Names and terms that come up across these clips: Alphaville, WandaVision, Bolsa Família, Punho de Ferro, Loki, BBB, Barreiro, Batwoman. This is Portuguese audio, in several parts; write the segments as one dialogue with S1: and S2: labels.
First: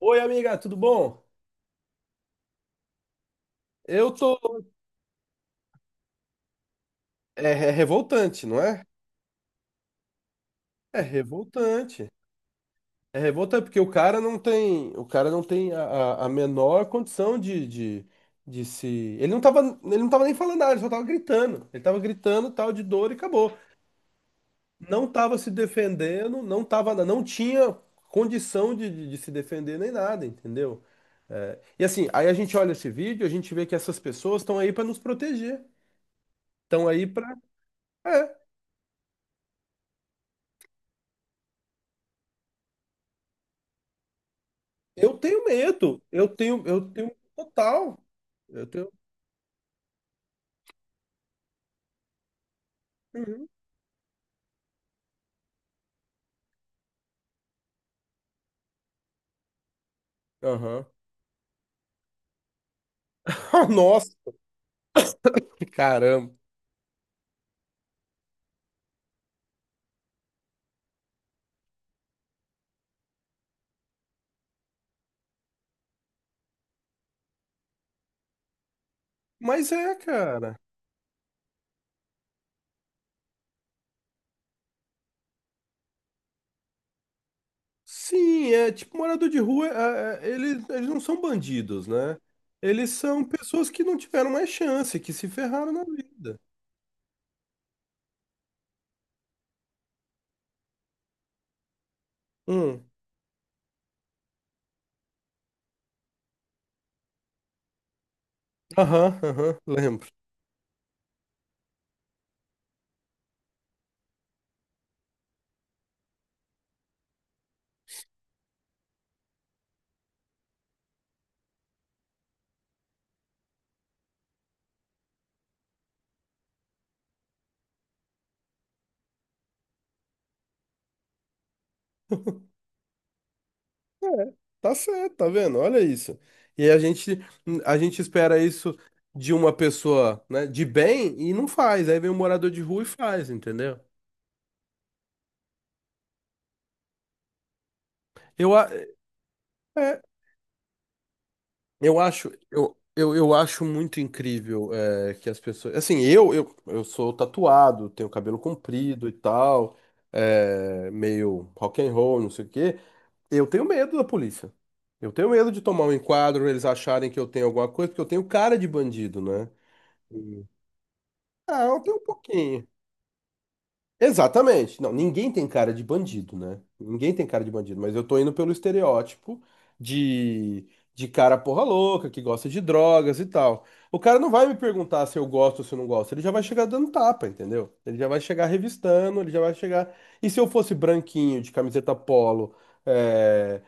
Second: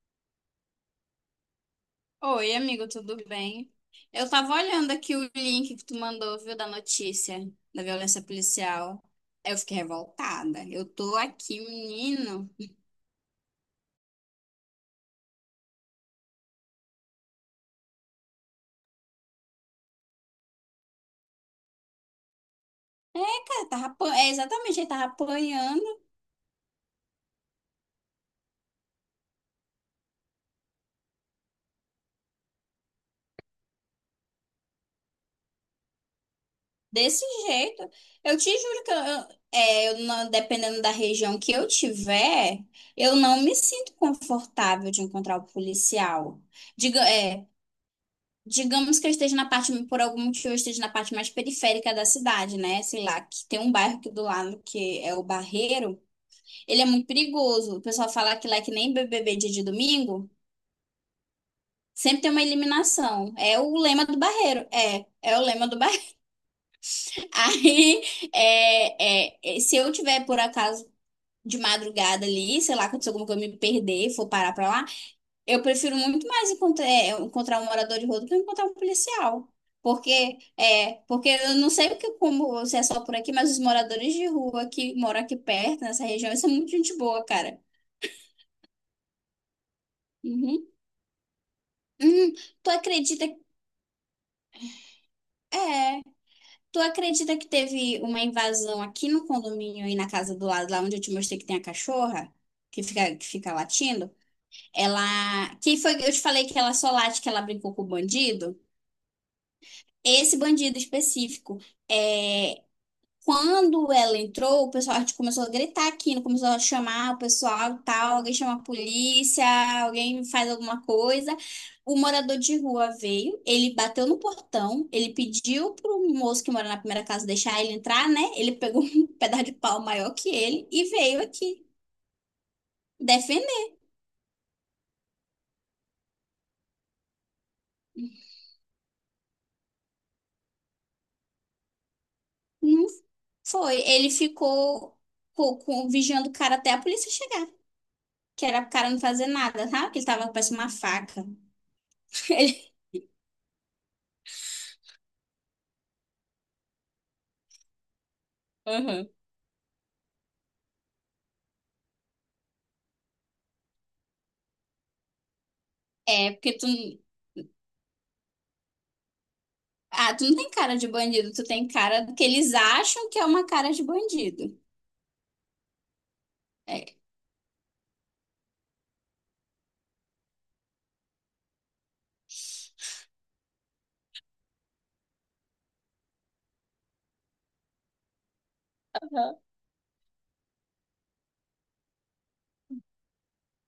S1: Oi, amiga, tudo bom?
S2: Oi, amigo, tudo bem?
S1: Eu
S2: Eu
S1: tô.
S2: tava olhando aqui o link que tu mandou, viu, da notícia
S1: É
S2: da violência
S1: revoltante, não é?
S2: policial. Eu fiquei revoltada. Eu
S1: É
S2: tô aqui,
S1: revoltante.
S2: menino.
S1: É revoltante porque o cara não tem a menor condição de se. Ele não tava, ele não tava nem falando nada, ele só tava gritando. Ele tava gritando tal de dor e acabou.
S2: Cara, é, exatamente, ele tava
S1: Não tava se
S2: apanhando
S1: defendendo, não tava, não tinha condição de se defender nem nada, entendeu? É, e assim, aí a gente olha esse vídeo, a gente vê que essas pessoas estão aí para nos proteger, estão aí
S2: desse
S1: para.
S2: jeito. Eu te juro que eu não- dependendo da região que eu tiver, eu não me sinto confortável de
S1: Eu
S2: encontrar o
S1: tenho medo. Eu
S2: policial.
S1: tenho, eu
S2: Diga,
S1: tenho
S2: é.
S1: total. Eu tenho.
S2: Digamos que eu esteja na parte, por algum motivo, eu esteja na parte mais periférica da cidade, né? Sei lá, que
S1: Uhum.
S2: tem um bairro aqui do lado que é o Barreiro. Ele é muito perigoso. O pessoal fala que lá é que nem BBB dia de domingo,
S1: Aham.
S2: sempre tem uma eliminação. É o lema
S1: Nossa,
S2: do Barreiro. É o lema do Barreiro.
S1: caramba.
S2: Aí, é, se eu tiver, por acaso, de madrugada ali, sei lá, aconteceu alguma coisa, eu me perder, for parar pra lá. Eu prefiro muito mais encontrar um morador de rua do que encontrar um policial.
S1: Mas é,
S2: Porque,
S1: cara.
S2: é, porque eu não sei o que, como se é só por aqui, mas os moradores de rua que moram aqui perto, nessa região, eles são muito gente boa, cara.
S1: Sim, é tipo morador de rua,
S2: Uhum.
S1: eles não são bandidos, né?
S2: Hum, tu
S1: Eles são
S2: acredita,
S1: pessoas que não tiveram mais chance, que se
S2: é,
S1: ferraram na vida.
S2: tu acredita que teve uma invasão aqui no condomínio, aí na casa do lado, lá onde eu te mostrei que tem a cachorra, que
S1: Hum.
S2: fica, que fica latindo? Ela, que foi, eu te falei que ela só late, que ela brincou com o bandido?
S1: Aham, aham, lembro.
S2: Esse bandido específico. É, Quando ela entrou, o pessoal tipo, começou a gritar aqui, né? Começou a chamar o pessoal e tal, alguém chama a polícia, alguém faz alguma coisa. O morador de rua veio, ele bateu no portão, ele pediu pro moço que mora na primeira casa deixar ele entrar, né? Ele pegou um pedaço de pau maior que ele e veio aqui defender.
S1: É, tá certo, tá vendo? Olha isso. E a gente, a gente espera isso de uma pessoa, né, de bem e não faz. Aí vem um morador de rua e
S2: Não
S1: faz, entendeu?
S2: foi, ele ficou vigiando o cara até a polícia chegar, que
S1: Eu,
S2: era
S1: a-
S2: o cara não fazer nada, sabe? Que
S1: é,
S2: ele tava com parece uma faca.
S1: eu acho,
S2: Ele-
S1: eu acho muito incrível é, que as pessoas. Assim, eu sou tatuado, tenho cabelo comprido
S2: Aham.
S1: e tal, é, meio rock and roll, não sei o quê. Eu tenho medo da polícia. Eu tenho medo de tomar um
S2: É,
S1: enquadro,
S2: porque
S1: eles
S2: tu
S1: acharem que eu tenho alguma coisa, porque eu tenho cara de bandido, né?
S2: ah, tu não tem cara de bandido, tu
S1: Ah,
S2: tem
S1: eu tenho
S2: cara
S1: um
S2: do que eles
S1: pouquinho.
S2: acham que é uma cara de bandido.
S1: Exatamente. Não, ninguém tem cara de bandido, né?
S2: É.
S1: Ninguém tem cara de bandido, mas eu tô indo pelo estereótipo de, de cara porra louca, que gosta de drogas e tal. O cara não vai me perguntar se eu gosto ou se eu não gosto, ele já vai chegar dando tapa, entendeu? Ele já vai chegar revistando, ele
S2: Aham.
S1: já vai chegar. E se eu fosse branquinho, de camiseta polo, eh,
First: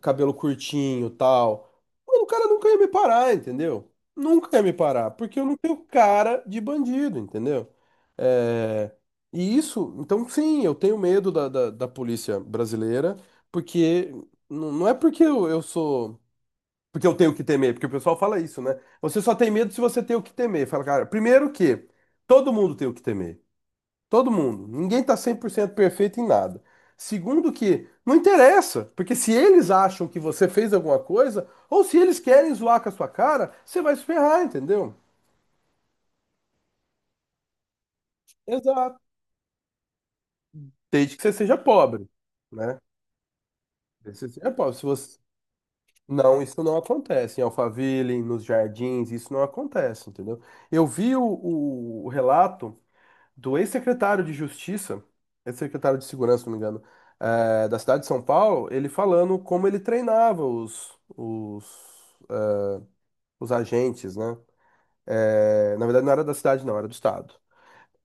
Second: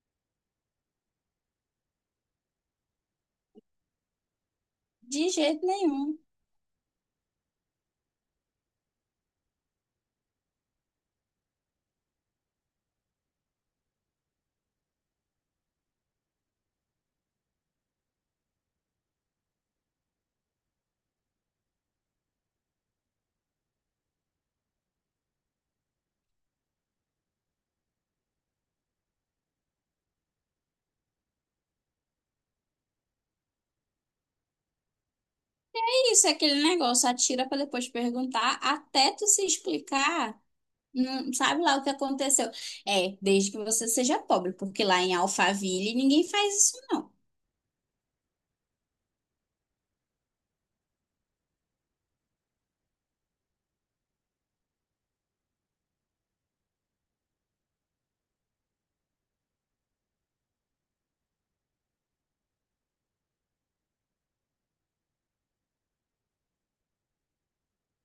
S1: cabelo curtinho, tal. Mano, o cara nunca ia me parar, entendeu? Nunca ia me parar,
S2: De
S1: porque eu não
S2: jeito
S1: tenho
S2: nenhum.
S1: cara de bandido, entendeu? É, e isso, então sim, eu tenho medo da polícia brasileira, porque não é porque eu sou. Porque eu tenho o que temer, porque o pessoal fala isso, né? Você só tem medo se você tem o que temer. Fala, cara, primeiro que todo mundo tem o que temer. Todo mundo. Ninguém tá 100% perfeito em nada. Segundo que, não interessa, porque se eles acham que você fez alguma coisa, ou se eles querem zoar com a sua cara, você vai se ferrar, entendeu?
S2: É. Isso é aquele negócio, atira pra depois perguntar,
S1: Exato.
S2: até tu se explicar,
S1: Desde que
S2: não
S1: você seja
S2: sabe lá o que
S1: pobre,
S2: aconteceu.
S1: né?
S2: É, desde que você seja
S1: Desde que você seja
S2: pobre,
S1: pobre. Se
S2: porque lá em
S1: você...
S2: Alphaville ninguém
S1: Não,
S2: faz
S1: isso não
S2: isso não.
S1: acontece. Em Alphaville, nos jardins, isso não acontece, entendeu? Eu vi o relato do ex-secretário de Justiça, ex-secretário de Segurança, se não me engano, da cidade de São Paulo, ele falando como ele treinava eh, os agentes, né? Eh, na verdade, não era da cidade, não, era do estado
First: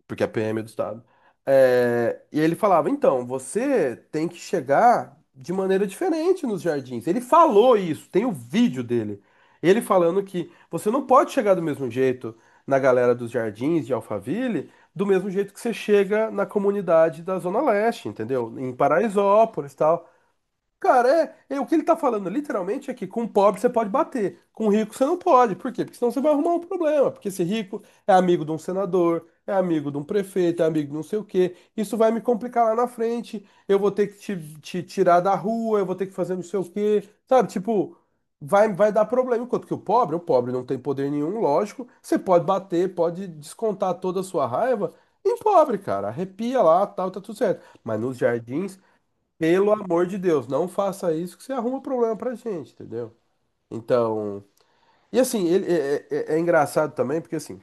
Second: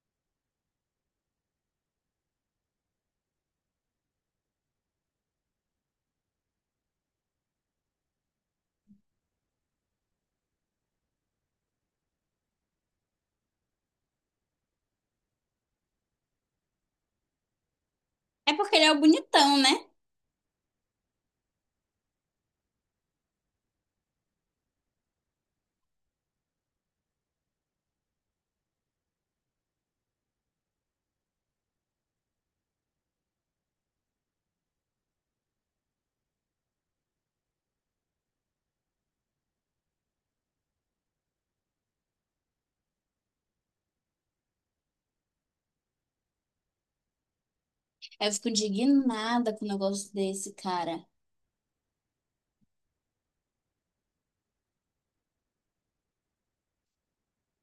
S1: porque a PM é do Estado. É, e ele falava, então, você tem que chegar de maneira diferente nos jardins. Ele falou isso, tem o vídeo dele. Ele falando que você não pode chegar do mesmo jeito na galera dos jardins de Alphaville, do mesmo jeito que você chega na comunidade da Zona Leste,
S2: É
S1: entendeu? Em
S2: porque ele é o bonitão,
S1: Paraisópolis, e
S2: né?
S1: tal. Cara, é, é o que ele tá falando literalmente é que com pobre você pode bater, com rico você não pode. Por quê? Porque senão você vai arrumar um problema. Porque esse rico é amigo de um senador, é amigo de um prefeito, é amigo de não sei o quê. Isso vai me complicar lá na frente. Eu vou ter que te tirar da rua, eu vou ter que fazer não sei o quê. Sabe? Tipo, vai, vai dar problema. Enquanto que o pobre não tem poder nenhum, lógico. Você pode bater, pode descontar toda a sua raiva em pobre, cara. Arrepia lá, tal, tá tudo certo. Mas nos
S2: Eu fico
S1: jardins.
S2: indignada com um
S1: Pelo amor
S2: negócio
S1: de Deus,
S2: desse,
S1: não
S2: cara.
S1: faça isso que você arruma problema pra gente, entendeu? Então. E assim, ele é, é engraçado também, porque assim,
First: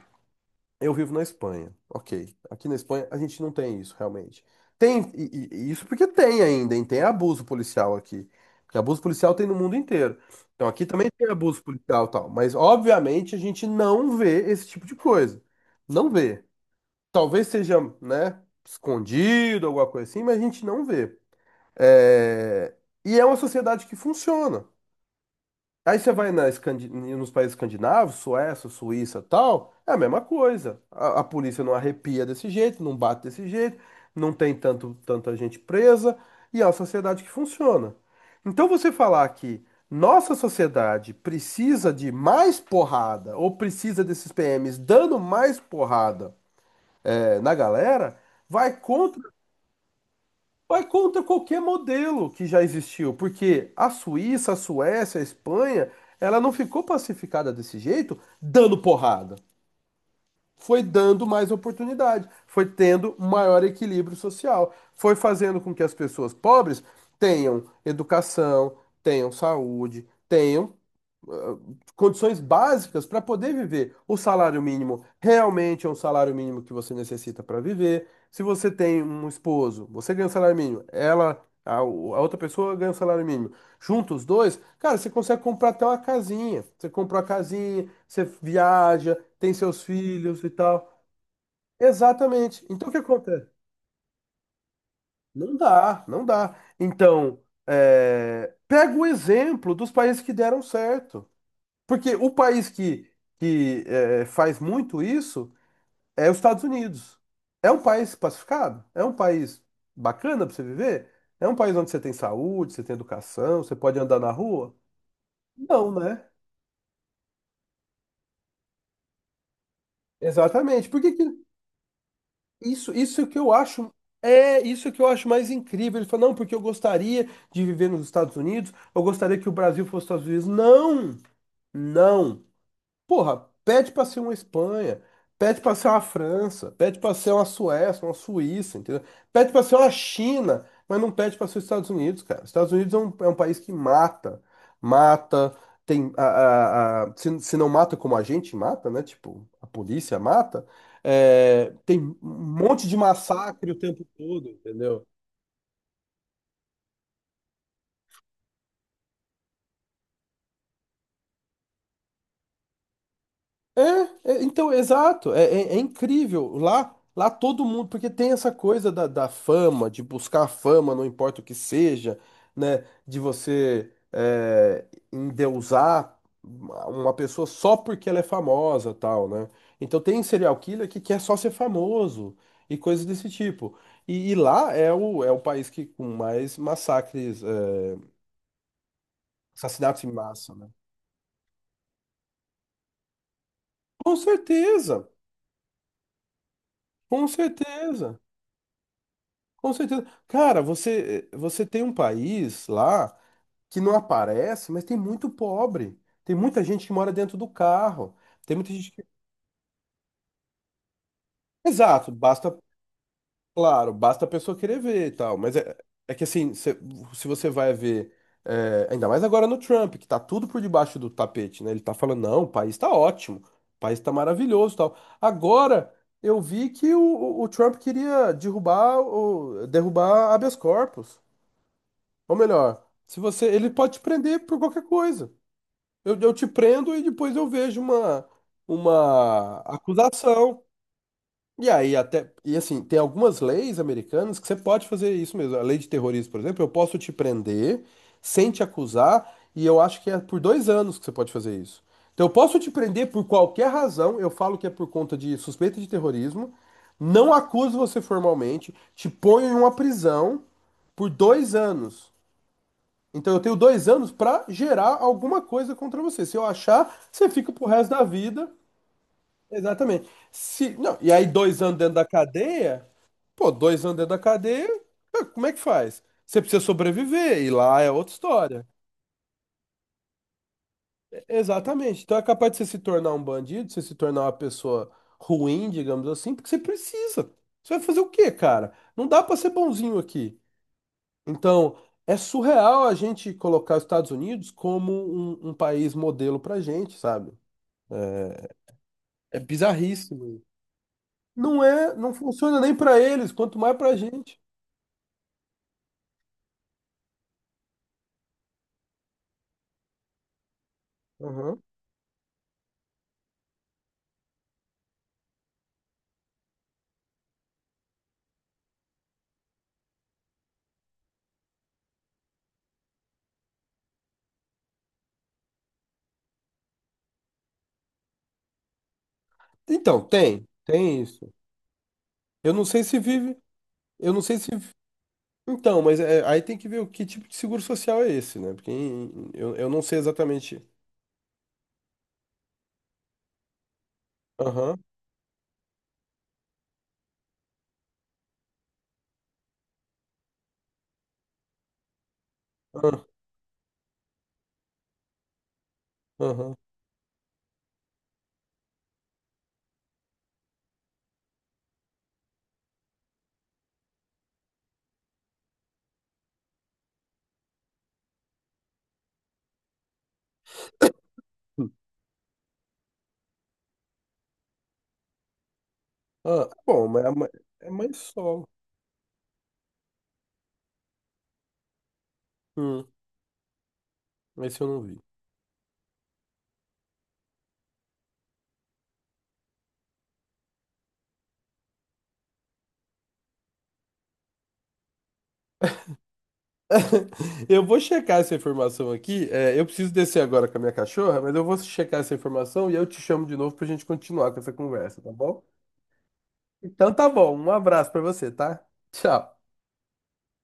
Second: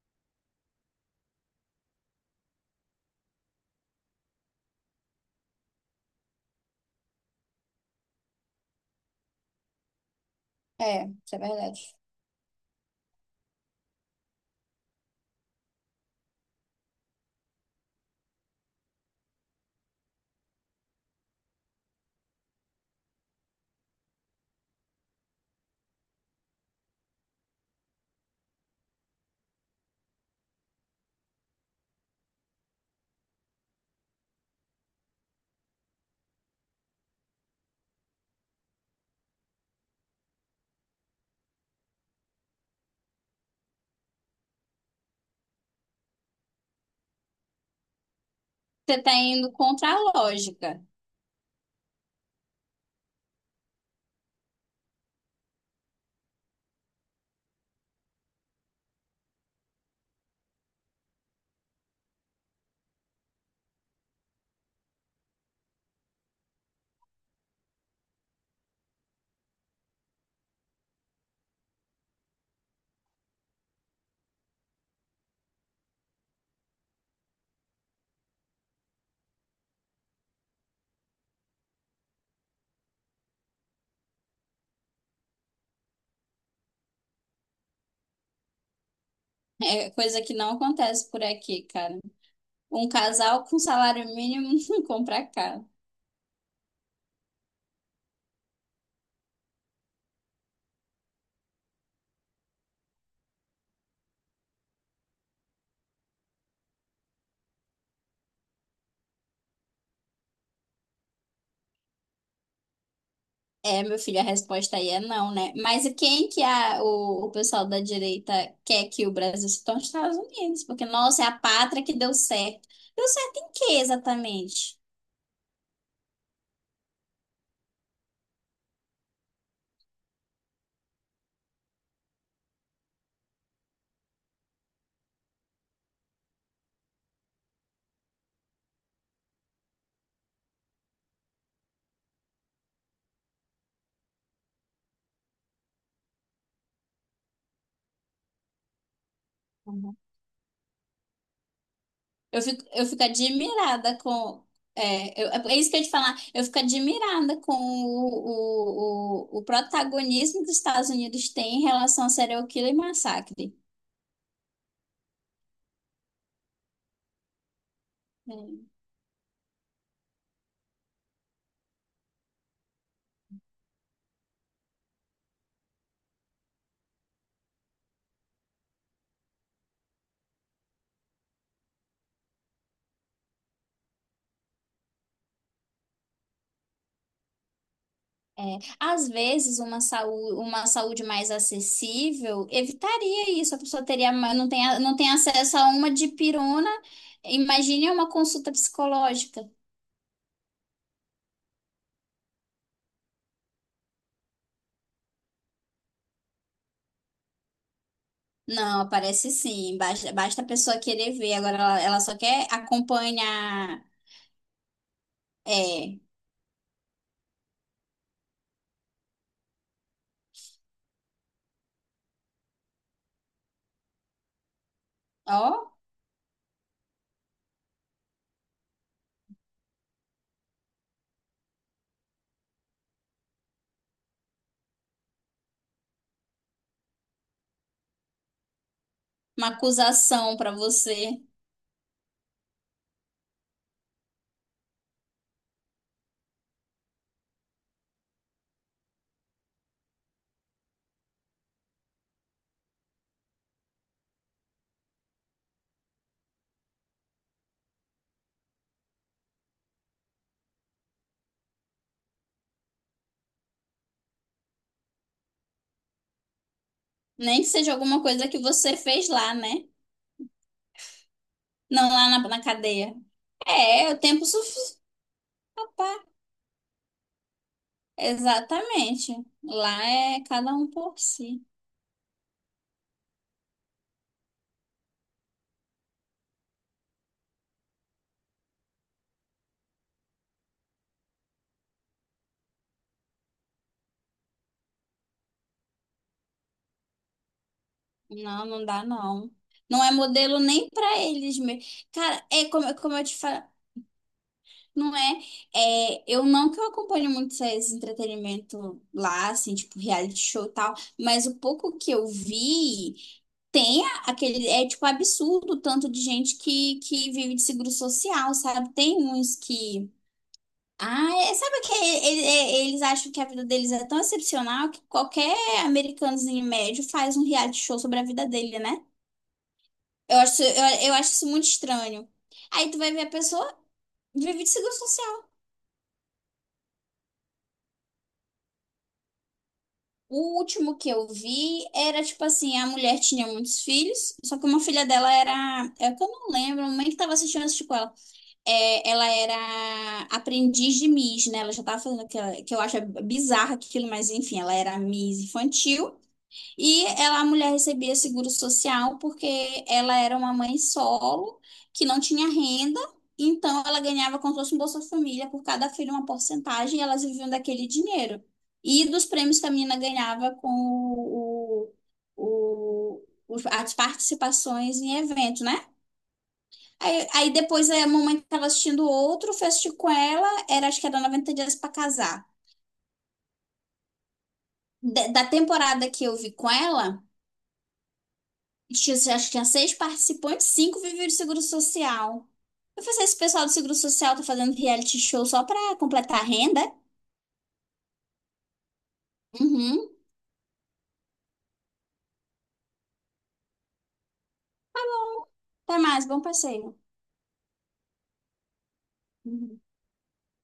S1: eu vivo na Espanha, ok. Aqui na Espanha a gente não tem isso, realmente. Tem, e isso porque tem ainda, hein? Tem abuso policial aqui. Porque abuso policial tem no mundo inteiro. Então aqui
S2: É,
S1: também tem
S2: isso é
S1: abuso
S2: verdade.
S1: policial e tal. Mas obviamente a gente não vê esse tipo de coisa. Não vê. Talvez seja, né, escondido, alguma coisa assim, mas a gente não vê. É, e é uma sociedade que funciona. Aí você vai na nos países escandinavos, Suécia, Suíça, tal, é a mesma coisa. A polícia não arrepia desse jeito, não bate desse jeito, não tem tanto, tanta gente presa, e é uma sociedade que funciona. Então você falar que nossa sociedade precisa de mais porrada, ou precisa desses PMs dando mais porrada, é, na galera, vai
S2: Você tá
S1: contra.
S2: indo contra a lógica.
S1: Vai contra qualquer modelo que já existiu, porque a Suíça, a Suécia, a Espanha, ela não ficou pacificada desse jeito, dando porrada. Foi dando mais oportunidade, foi tendo maior equilíbrio social, foi fazendo com que as pessoas pobres tenham educação, tenham saúde, tenham condições básicas para poder viver. O salário mínimo realmente é um salário mínimo que você necessita para viver. Se você tem um esposo, você ganha um salário mínimo, ela, a outra pessoa ganha um salário mínimo. Juntos os dois, cara, você consegue comprar até uma casinha. Você compra uma casinha, você viaja, tem seus
S2: É coisa que
S1: filhos e
S2: não
S1: tal.
S2: acontece por aqui, cara.
S1: Exatamente.
S2: Um
S1: Então o que
S2: casal
S1: acontece?
S2: com salário mínimo não compra
S1: Não
S2: carro.
S1: dá, não dá. Então, é, pega o exemplo dos países que deram certo. Porque o país que faz muito isso é os Estados Unidos. É um país pacificado, é um país bacana para você viver, é um país onde você tem saúde, você tem educação, você
S2: É, meu
S1: pode andar
S2: filho, a
S1: na rua.
S2: resposta aí é não, né? Mas
S1: Não,
S2: e
S1: né?
S2: quem que o pessoal da direita quer que o Brasil se torne os Estados Unidos? Porque,
S1: Exatamente. Por que que
S2: nossa, é a pátria que deu certo.
S1: isso,
S2: Deu
S1: isso que
S2: certo
S1: eu
S2: em quê,
S1: acho é
S2: exatamente?
S1: isso que eu acho mais incrível. Ele falou, não, porque eu gostaria de viver nos Estados Unidos, eu gostaria que o Brasil fosse os Estados Unidos. Não, não. Porra, pede pra ser uma Espanha, pede pra ser uma França, pede pra ser uma Suécia, uma Suíça, entendeu? Pede pra ser uma China, mas não pede pra ser os Estados Unidos, cara. Os Estados Unidos é um país que mata, mata, tem se, se não mata como a gente mata, né? Tipo, a
S2: Uhum.
S1: polícia mata, é, tem um
S2: Eu fico, eu
S1: monte de
S2: fico
S1: massacre o
S2: admirada
S1: tempo
S2: com.
S1: todo, entendeu?
S2: É, é isso que eu ia te falar. Eu fico admirada com o protagonismo que os Estados Unidos têm em relação a serial killer e massacre.
S1: É, então, exato, é, é incrível. Lá, lá todo mundo, porque tem essa coisa da fama, de buscar fama, não importa o que seja, né? De você é, endeusar uma pessoa só porque ela é famosa, tal, né? Então tem serial killer que quer só ser famoso e coisas desse tipo. E lá é o país que com mais massacres, é,
S2: É, às vezes, uma
S1: assassinatos em
S2: saúde,
S1: massa,
S2: uma
S1: né?
S2: saúde mais acessível evitaria isso. A pessoa teria,
S1: Com
S2: não tem, não
S1: certeza,
S2: tem acesso a uma dipirona.
S1: com
S2: Imagine uma
S1: certeza.
S2: consulta psicológica.
S1: Com certeza. Cara, você tem um país lá que não aparece, mas tem muito pobre. Tem muita gente que mora dentro do carro. Tem muita
S2: Não,
S1: gente que...
S2: aparece sim. Basta a pessoa querer ver. Agora, ela
S1: Exato,
S2: só quer
S1: basta,
S2: acompanhar.
S1: claro, basta a pessoa querer ver e tal. Mas é,
S2: É,
S1: é que assim, se você vai ver, é, ainda mais agora no Trump, que tá tudo por debaixo do tapete, né? Ele tá falando, não, o país tá ótimo, o país tá maravilhoso e tal.
S2: ó,
S1: Agora eu vi que o Trump queria derrubar, o, derrubar habeas corpus. Ou melhor, se você, ele pode te prender por qualquer coisa. Eu te prendo e depois eu vejo
S2: uma
S1: uma
S2: acusação para
S1: acusação.
S2: você.
S1: E aí até, e assim, tem algumas leis americanas que você pode fazer isso mesmo. A lei de terrorismo, por exemplo, eu posso te prender sem te acusar, e eu acho que é por 2 anos que você pode fazer isso. Então eu posso te prender por qualquer razão, eu falo que é por conta de suspeita de terrorismo, não acuso você formalmente, te ponho em uma prisão por 2 anos. Então eu tenho 2 anos para gerar alguma coisa contra você. Se eu achar, você
S2: Nem que
S1: fica pro
S2: seja
S1: resto
S2: alguma
S1: da
S2: coisa que
S1: vida.
S2: você fez lá, né?
S1: Exatamente. Se, não, e aí 2 anos
S2: Não
S1: dentro da
S2: lá na
S1: cadeia,
S2: cadeia.
S1: pô, dois
S2: É,
S1: anos
S2: o
S1: dentro da
S2: tempo
S1: cadeia,
S2: suficiente.
S1: ah, como é que faz? Você precisa sobreviver, e lá é outra história.
S2: Exatamente. Lá é cada um por si.
S1: Exatamente. Então é capaz de você se tornar um bandido, você se tornar uma pessoa ruim, digamos assim, porque você precisa. Você vai fazer o quê, cara? Não dá para ser bonzinho aqui. Então, é surreal a gente colocar os Estados Unidos como um país modelo pra gente, sabe?
S2: Não, não dá não.
S1: É
S2: Não é modelo
S1: bizarríssimo.
S2: nem pra eles mesmo.
S1: Não é, não
S2: Cara, é
S1: funciona
S2: como, é
S1: nem
S2: como
S1: pra
S2: eu te
S1: eles,
S2: falo,
S1: quanto mais pra gente.
S2: não é, eu não que eu acompanho muito esse entretenimento lá, assim, tipo reality show e tal, mas o
S1: Uhum.
S2: pouco que eu vi tem aquele, é tipo absurdo o tanto de gente que vive de seguro social, sabe? Tem uns que Ah, sabe que eles acham que a vida deles é tão excepcional que qualquer americanozinho médio faz um reality show sobre a vida dele, né?
S1: Então,
S2: Eu acho,
S1: tem,
S2: eu, eu
S1: tem
S2: acho isso
S1: isso.
S2: muito estranho.
S1: Eu não
S2: Aí tu
S1: sei
S2: vai
S1: se
S2: ver a
S1: vive,
S2: pessoa
S1: eu não sei
S2: vive de
S1: se.
S2: seguro social.
S1: Então, mas é- aí tem que ver o que tipo de seguro social é esse, né? Porque em- eu não sei
S2: O
S1: exatamente.
S2: último que eu vi era tipo assim, a mulher tinha muitos filhos, só que uma
S1: Aham,
S2: filha dela era, é que eu não lembro, a mãe que tava assistindo assistiu com ela. É, ela era aprendiz de Miss, né? Ela já tava fazendo aquela, que eu acho
S1: aham,
S2: bizarro aquilo, mas enfim, ela era Miss infantil.
S1: aham.
S2: E ela, a mulher recebia seguro social porque ela era uma mãe solo, que não tinha renda, então ela ganhava como se fosse um Bolsa Família por cada filho uma porcentagem e elas viviam daquele dinheiro. E dos prêmios que a menina ganhava com o, as participações em eventos, né?
S1: Ah, bom, mas
S2: Aí, aí
S1: é
S2: depois a
S1: mais
S2: mamãe
S1: só.
S2: estava assistindo outro, fui assistir com ela, era, acho que era 90 dias para casar.
S1: Hum, esse eu não vi.
S2: Da temporada que eu vi com ela. Tinha, acho que tinha seis participantes, cinco viviam do seguro social. Eu falei, assim, esse pessoal do seguro social tá fazendo reality show só pra completar a renda?
S1: Eu vou checar essa informação aqui. É, eu
S2: Uhum.
S1: preciso descer agora com a minha cachorra, mas eu vou checar essa informação e eu te chamo de novo pra gente continuar com essa conversa, tá bom?
S2: Até mais, bom passeio.
S1: Então tá bom. Um abraço pra você, tá? Tchau.
S2: Uhum.